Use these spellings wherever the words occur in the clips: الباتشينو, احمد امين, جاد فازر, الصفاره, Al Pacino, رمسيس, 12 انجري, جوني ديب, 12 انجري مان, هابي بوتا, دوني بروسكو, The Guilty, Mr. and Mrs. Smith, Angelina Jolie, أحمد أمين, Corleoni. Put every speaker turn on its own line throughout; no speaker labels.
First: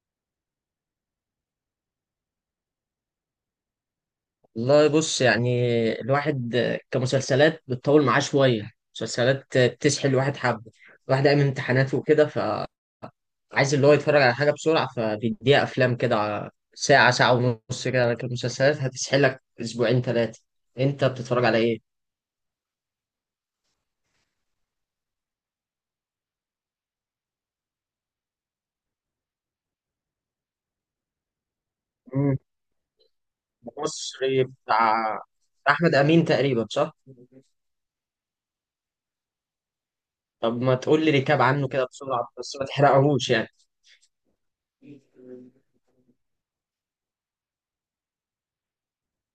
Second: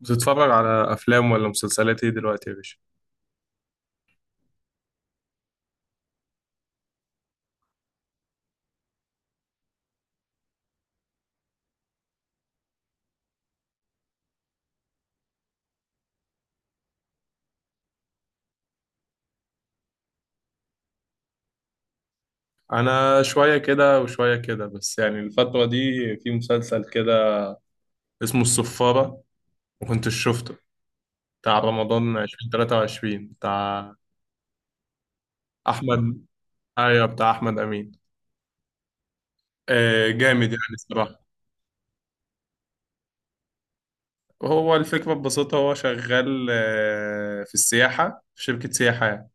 بتتفرج على افلام ولا مسلسلات ايه دلوقتي يا باشا؟
والله، بص يعني، الواحد، كمسلسلات بتطول معاه شوية، مسلسلات بتسحل الواحد حبة، الواحد قايم من امتحاناته وكده فعايز اللي هو يتفرج على حاجة بسرعة، فبيديها أفلام كده على ساعة، ساعة ونص كده، لكن المسلسلات هتسحلك أسبوعين ثلاثة. أنت بتتفرج على إيه؟
انا شويه كده وشويه كده، بس يعني الفتره دي في مسلسل كده اسمه الصفاره، وكنت شفته، بتاع رمضان
مم.
2023، بتاع
مصري بتاع، بتاع أحمد أمين
احمد.
تقريبا، صح؟
ايوه، بتاع احمد امين. جامد
طب
يعني
ما تقول لي
الصراحه.
ريكاب عنه كده بسرعة، بس ما تحرقهوش يعني.
هو الفكره ببساطه، هو شغال في السياحه، في شركه سياحه يعني.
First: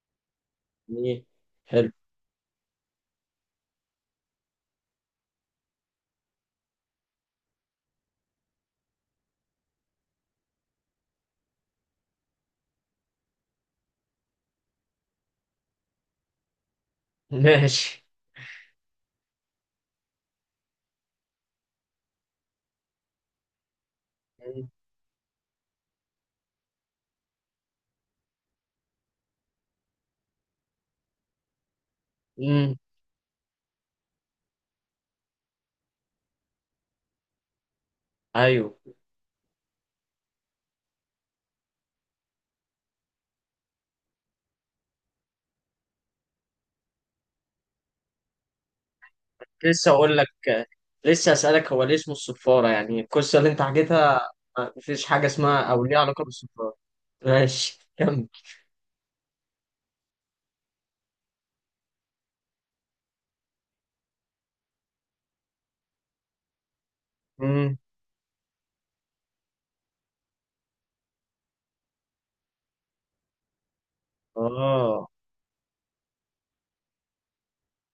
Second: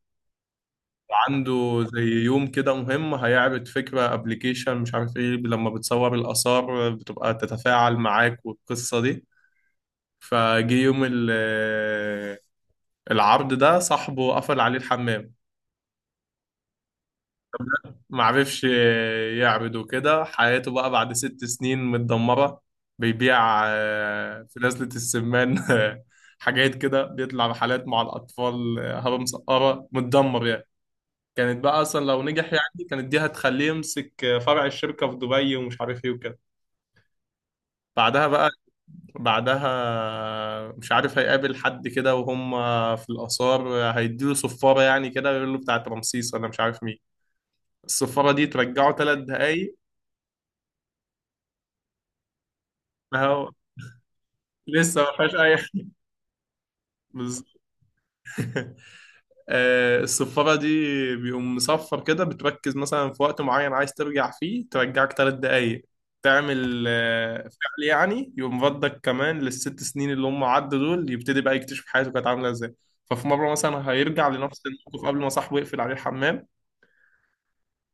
إيه؟
عنده
حلو.
زي يوم كده مهم هيعرض فكرة ابلكيشن مش عارف ايه، لما بتصور الآثار بتبقى تتفاعل معاك والقصة دي. فجه يوم العرض ده صاحبه قفل عليه الحمام.
ماشي.
ما عرفش يعبد وكده، حياته بقى بعد 6 سنين متدمرة. بيبيع في نزلة السمان حاجات كده، بيطلع رحلات مع الأطفال هبة مسقرة، متدمر يعني. كانت بقى أصلا لو نجح،
مم.
يعني كانت دي هتخليه يمسك فرع الشركة في دبي ومش عارف إيه وكده. بعدها بقى،
ايوه.
بعدها مش عارف هيقابل حد كده، وهم في الآثار هيديله صفارة يعني كده، ويقول له بتاعت رمسيس ولا مش عارف مين. الصفارة دي ترجعه 3 دقايق.
لسه اقول لك، لسه اسالك هو ليه اسمه الصفاره، يعني القصه اللي
فهو
انت حكيتها ما
لسه
فيش
ما
حاجه
فيهاش أي
اسمها او
حاجة.
ليها علاقه بالصفاره. ماشي، كمل.
الصفارة دي بيقوم مصفر كده، بتركز مثلا في وقت معين عايز ترجع فيه، ترجعك 3 دقايق. تعمل
امم.
فعل، يعني يقوم ردك كمان للست سنين اللي هم عدوا دول، يبتدي بقى يكتشف حياته كانت عاملة ازاي. ففي مرة مثلا هيرجع لنفس الموقف
اه.
قبل ما صاحبه يقفل عليه الحمام.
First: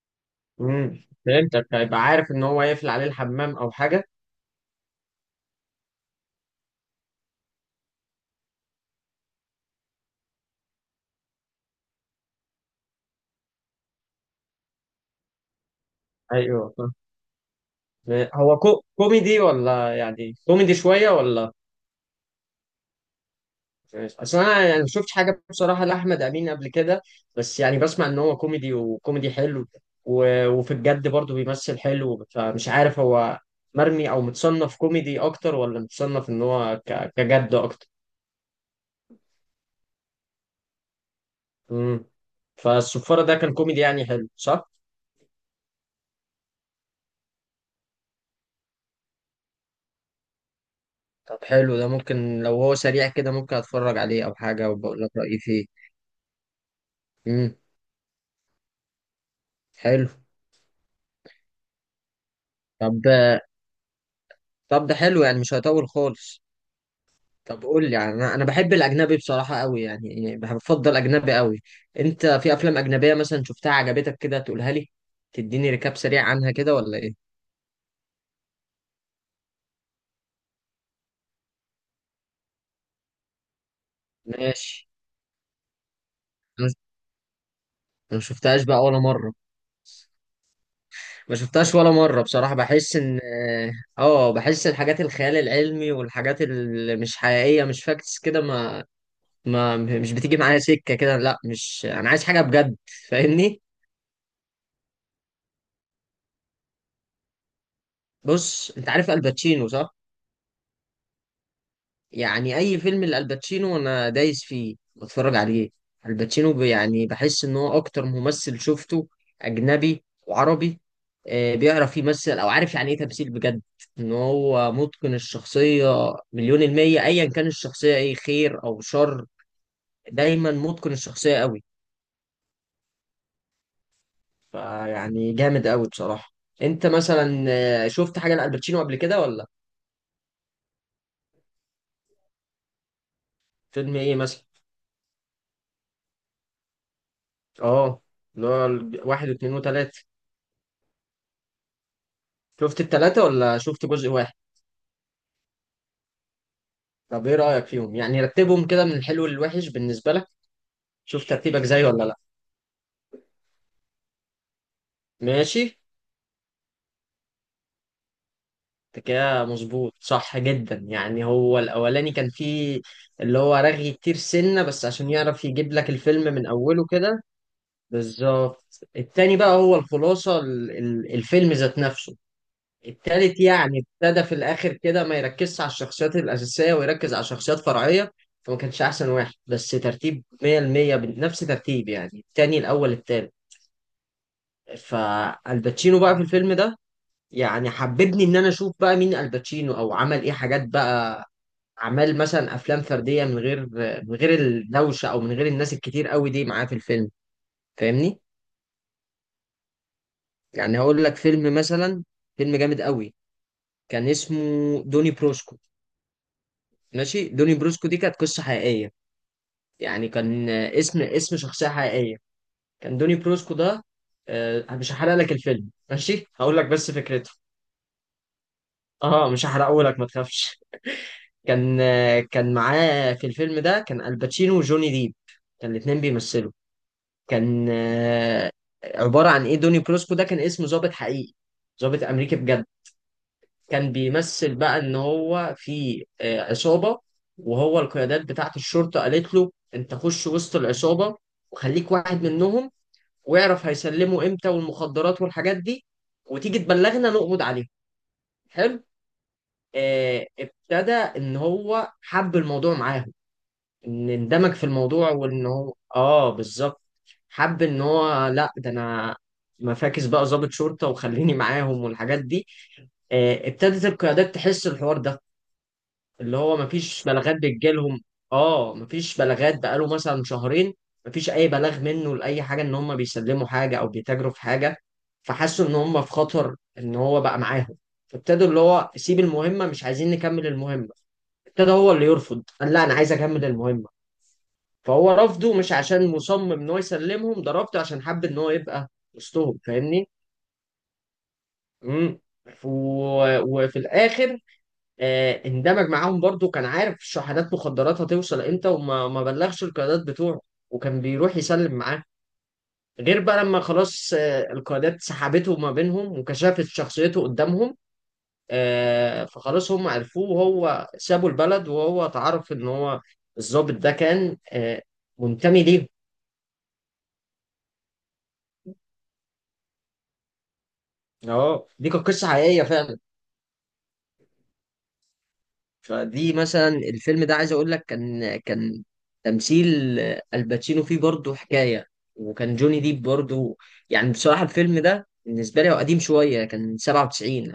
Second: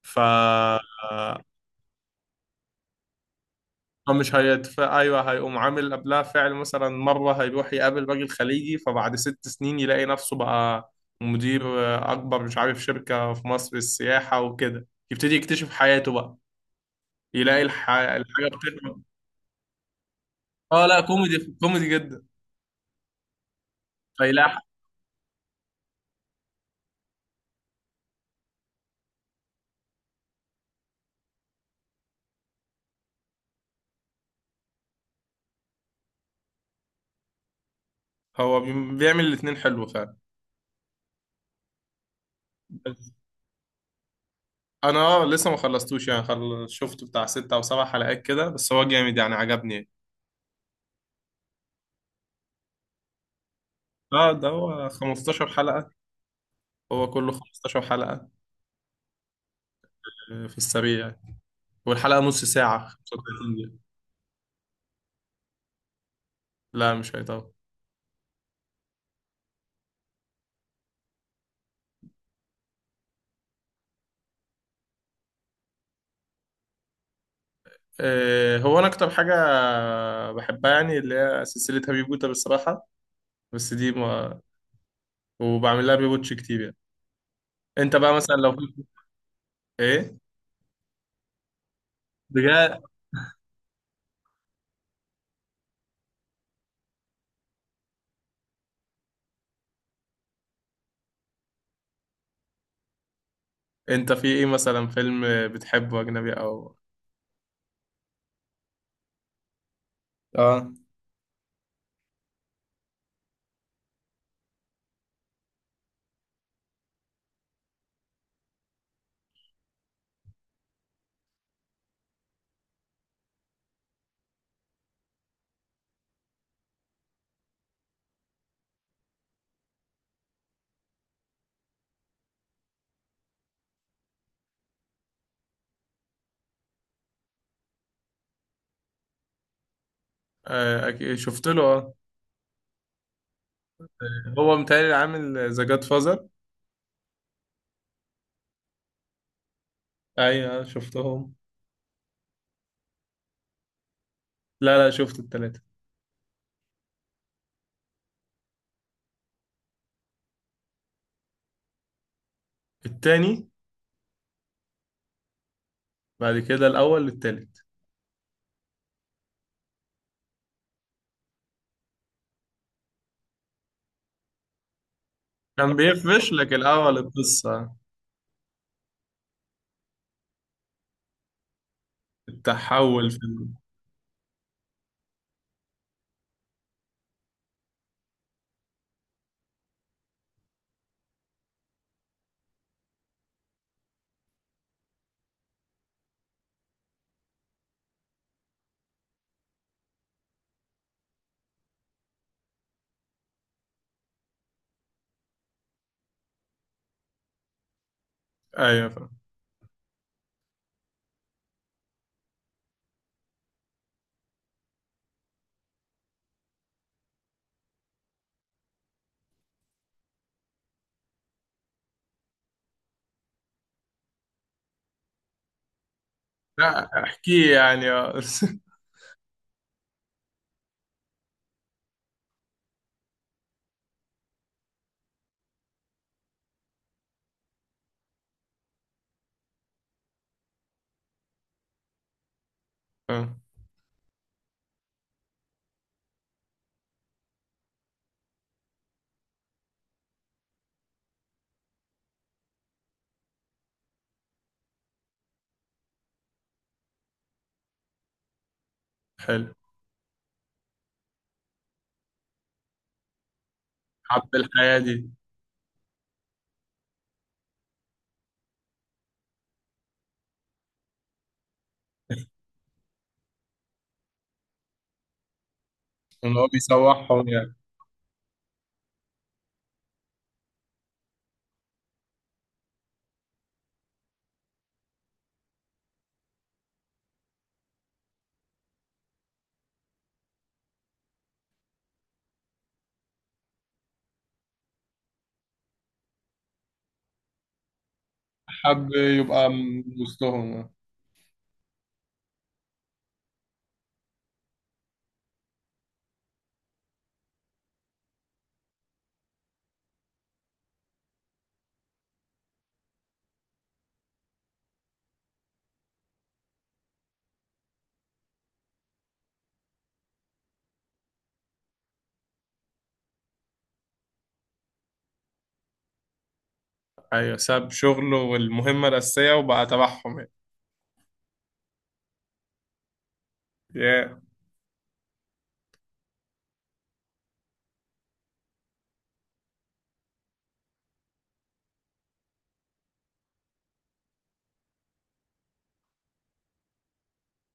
ف
امم. فهمتك، هيبقى عارف ان هو يقفل عليه الحمام او حاجه.
هو مش هيتفق، ايوه، هيقوم عامل قبلها فعل. مثلا مره هيروح يقابل راجل خليجي، فبعد 6 سنين يلاقي نفسه بقى مدير اكبر، مش عارف شركه في مصر للسياحه وكده، يبتدي يكتشف حياته بقى.
ايوه، فاهم.
يلاقي الحاجه
هو
بتكبر.
كوميدي ولا يعني كوميدي
اه لا،
شويه
كوميدي،
ولا؟
كوميدي جدا.
ماشي. اصل
فيلاقي.
انا يعني ما شفتش حاجه بصراحه لاحمد امين قبل كده، بس يعني بسمع ان هو كوميدي وكوميدي حلو، وفي الجد برضه بيمثل حلو، فمش عارف هو مرمي او متصنف كوميدي اكتر ولا متصنف ان هو كجد اكتر.
هو بيعمل الاتنين حلو فعلا.
امم. فالصفاره ده كان كوميدي يعني حلو صح؟
انا لسه ما خلصتوش يعني، شفت بتاع 6 او 7 حلقات كده، بس هو جامد يعني، عجبني.
طب حلو، ده ممكن لو هو سريع كده ممكن اتفرج عليه
اه
او
ده
حاجه
هو
وبقول لك رايي
15
فيه.
حلقه، هو كله
امم.
15 حلقه.
حلو.
في السريع يعني. والحلقة نص ساعة،
طب،
35 دقيقة.
طب ده حلو يعني مش هيطول خالص.
لا مش هي طبعا.
طب قول لي يعني، أنا بحب الاجنبي بصراحه قوي، يعني يعني بفضل اجنبي قوي. انت في افلام اجنبيه مثلا شفتها عجبتك كده تقولها لي، تديني ريكاب سريع عنها كده ولا ايه؟
هو أنا أكتر حاجة بحبها يعني اللي هي سلسلة هابي بوتا بالصراحة. بس دي ما.
ماشي.
وبعمل لها ريواتش كتير
انا
يعني. أنت بقى
أنا ما
مثلا لو
شفتهاش بقى
في.
ولا مره.
إيه؟
ما شفتهاش ولا مره بصراحه،
بجد.
بحس ان، اه، بحس الحاجات الخيال العلمي والحاجات اللي مش حقيقيه مش فاكتس كده، ما مش بتيجي معايا سكه كده، لا، مش انا عايز حاجه بجد، فاهمني.
أنت في إيه مثلا، فيلم بتحبه أجنبي أو؟
بص، انت عارف الباتشينو صح؟
اه.
يعني اي فيلم لالباتشينو انا دايس فيه بتفرج عليه. الباتشينو يعني بحس ان هو اكتر ممثل شفته، اجنبي وعربي، بيعرف يمثل او عارف يعني ايه تمثيل بجد، ان هو متقن الشخصية مليون المية ايا كان الشخصية ايه خير او شر، دايما متقن الشخصية قوي، فيعني جامد قوي بصراحة. انت مثلا شفت حاجة لالباتشينو قبل كده ولا؟
أكيد شفت له، أه.
فيلم ايه مثلا؟
هو متهيألي عامل ذا جاد فازر.
اه. اللي هو واحد واثنين وثلاثة؟
أيوه شفتهم.
شفت التلاتة ولا شفت جزء واحد؟
لا لا، شفت التلاتة.
طب ايه رأيك فيهم، يعني رتبهم كده من الحلو للوحش بالنسبة لك، شوف ترتيبك زي ولا لا.
التاني.
ماشي.
بعد كده الأول، التالت.
انت كده مظبوط، صح جدا، يعني هو الاولاني كان فيه اللي هو رغي كتير سنة بس عشان يعرف يجيب
كان
لك
بيفرش
الفيلم من
لك
اوله
الأول
كده.
القصة.
بالظبط. التاني بقى هو الخلاصة، الفيلم ذات نفسه.
التحول في
التالت يعني ابتدى في الاخر كده ما يركزش على الشخصيات الاساسية ويركز على شخصيات فرعية، فما كانش احسن واحد، بس ترتيب 100% بنفس ترتيب يعني التاني الاول التالت. فالباتشينو بقى في الفيلم ده يعني حببني ان انا اشوف بقى مين الباتشينو او عمل ايه حاجات بقى، عمل مثلا افلام فرديه من غير، من غير الدوشه او من غير الناس الكتير قوي دي معاه في الفيلم، فاهمني.
ايوه فاهم.
يعني هقول لك فيلم مثلا، فيلم جامد قوي، كان اسمه دوني بروسكو. ماشي، دوني بروسكو دي كانت قصه حقيقيه، يعني كان اسم شخصيه حقيقيه، كان دوني بروسكو ده، مش هحرق لك الفيلم، ماشي، هقول لك بس
لا
فكرته.
احكيه يعني، اه.
اه مش هحرقه لك ما تخافش. كان كان معاه في الفيلم ده كان الباتشينو وجوني ديب، كان الاتنين بيمثلوا. كان عبارة عن ايه، دوني بروسكو ده كان اسمه ضابط حقيقي، ضابط امريكي بجد،
آه،
كان بيمثل بقى ان هو في عصابة، وهو القيادات بتاعت الشرطة قالت له انت خش وسط العصابة وخليك واحد منهم، واعرف هيسلموا امتى والمخدرات والحاجات دي وتيجي تبلغنا نقبض عليهم. حلو.
حلو.
ابتدى ان هو حب الموضوع معاهم، ان
حب
اندمج في
الحياة دي.
الموضوع، وان هو اه بالظبط حب ان هو لا ده انا مفاكس بقى، ضابط شرطه وخليني معاهم والحاجات دي. ابتدت القيادات تحس الحوار ده
ان
اللي
هو
هو مفيش
بيسوحهم
بلاغات
يعني.
بتجيلهم، اه مفيش بلاغات بقاله مثلا شهرين، مفيش اي بلاغ منه لاي حاجه ان هم بيسلموا حاجه او بيتاجروا في حاجه، فحسوا ان هم في خطر ان هو بقى معاهم. فابتدوا اللي هو سيب المهمه، مش عايزين نكمل المهمه. ابتدى هو اللي يرفض، قال لا انا عايز اكمل المهمه، فهو رفضه مش عشان مصمم ان هو يسلمهم، ده رفضه عشان حب ان هو يبقى
حب يبقى
وسطهم،
من
فاهمني.
وسطهم، آه.
امم. وفي الاخر اندمج معاهم برضو، كان عارف شحنات مخدرات هتوصل امتى وما ما بلغش القيادات بتوعه، وكان بيروح يسلم معاه، غير بقى لما خلاص القيادات سحبته ما بينهم، وكشفت شخصيته قدامهم، فخلاص هم عرفوه، وهو سابوا البلد، وهو تعرف ان هو الضابط ده كان منتمي ليهم.
ايوه، ساب شغله والمهمة الأساسية وبقى تبعهم يعني.
اه دي كانت قصة حقيقية فعلا.
Yeah.
فدي مثلا الفيلم ده عايز اقول لك، كان تمثيل الباتشينو فيه برضه حكايه، وكان جوني ديب برضه، يعني بصراحه الفيلم ده بالنسبه لي هو قديم شويه، كان 97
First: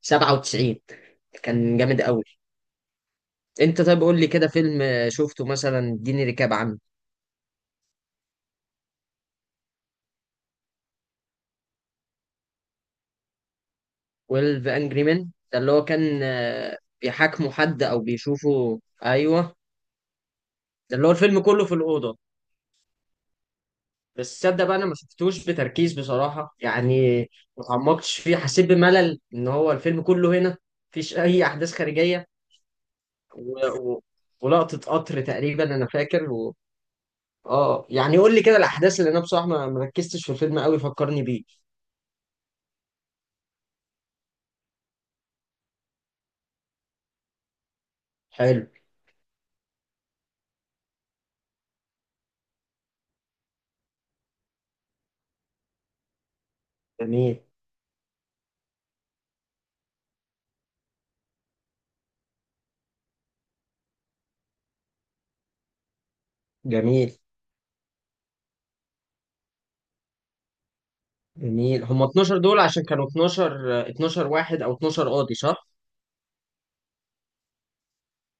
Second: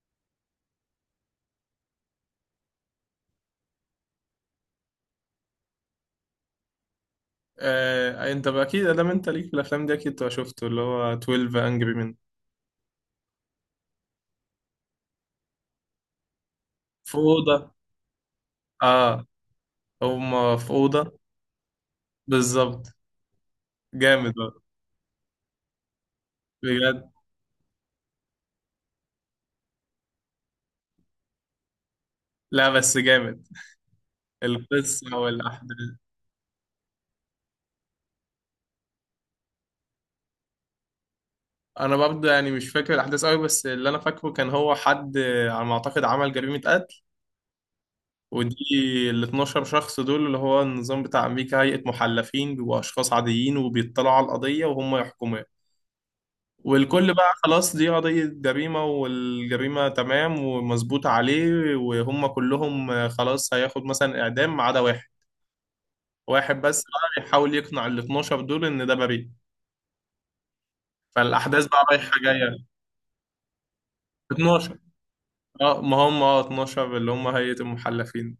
1997، كان جامد قوي. انت طيب قول لي كده فيلم شفته مثلا اديني ريكاب عنه.
انت بقى اكيد، ادام انت ليك في الافلام دي اكيد تبقى شفته، اللي هو 12 انجري من.
12 انجري مان ده اللي هو كان
في
بيحاكموا
اوضه.
حد او بيشوفوا،
اه.
ايوه.
هما في
ده اللي هو
اوضه.
الفيلم كله في الاوضه،
بالظبط. جامد
بس
بقى.
تصدق بقى انا ما شفتوش بتركيز بصراحه
بجد.
يعني، ما اتعمقتش فيه، حسيت بملل ان هو الفيلم كله هنا، مفيش اي احداث خارجيه،
لا بس جامد.
و... و... ولقطه
القصه
قطر تقريبا
والاحداث.
انا فاكر اه. يعني قول لي كده الاحداث، اللي انا بصراحه ما ركزتش في الفيلم قوي، فكرني بيه.
انا برضه يعني مش فاكر الاحداث قوي، بس اللي انا فاكره، كان هو حد، على ما اعتقد، عمل جريمه قتل. ودي،
حلو.
ال 12 شخص دول، اللي هو النظام بتاع امريكا هيئه محلفين، بيبقوا اشخاص عاديين وبيطلعوا على القضيه وهم يحكموها. والكل بقى
جميل.
خلاص دي قضيه جريمه والجريمه تمام ومظبوط عليه، وهم كلهم خلاص هياخد مثلا اعدام، ما عدا واحد. واحد بس
جميل.
بقى بيحاول يقنع ال 12 دول ان ده بريء. فالاحداث بقى
جميل. هم
رايحه
12
جايه.
دول عشان كانوا 12 واحد او
12.
12 قاضي صح؟
اه، ما هم اه 12، اللي هم هيئه المحلفين.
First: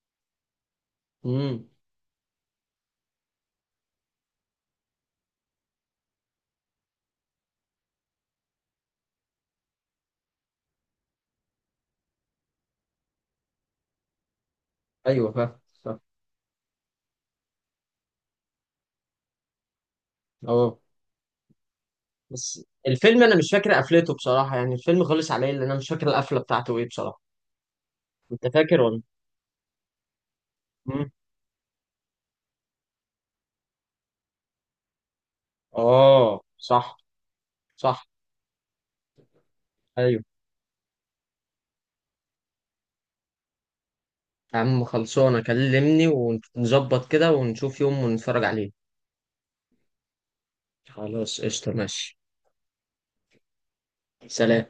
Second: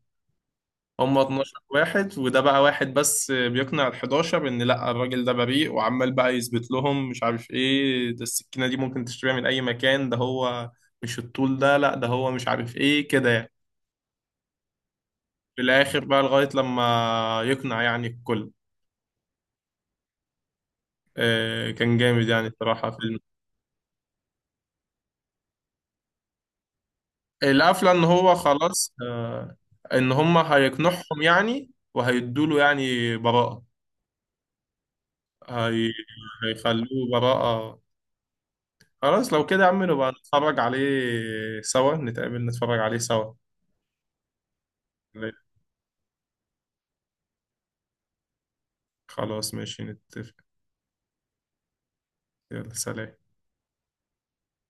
هم 12
امم.
واحد، وده بقى واحد بس بيقنع ال 11 ان لا، الراجل ده بريء. وعمال بقى يثبت لهم، مش عارف ايه، ده السكينة دي ممكن تشتريها من اي مكان، ده هو مش الطول ده، لا ده هو مش عارف ايه كده يعني.
ايوه فاهم.
في
صح.
الاخر بقى، لغاية لما يقنع يعني الكل.
اه.
كان جامد يعني
بس
الصراحة، فيلم.
الفيلم انا مش فاكر قفلته بصراحه يعني، الفيلم خلص عليا لان انا مش فاكر القفله بتاعته ايه بصراحه.
القفلة، ان هو
انت فاكر
خلاص
ولا؟
ان هم
مم.
هيقنعهم يعني، وهيدوله يعني براءة. هي...
اه
هيخلوه
صح.
براءة.
صح.
خلاص لو كده يا عم، نبقى
ايوه.
نتفرج عليه سوا، نتقابل نتفرج عليه سوا.
يا عم، خلصانه، كلمني ونظبط كده ونشوف يوم ونتفرج عليه.
خلاص ماشي، نتفق.
خلاص، قشطه، ماشي.
يلا سلام.
سلام.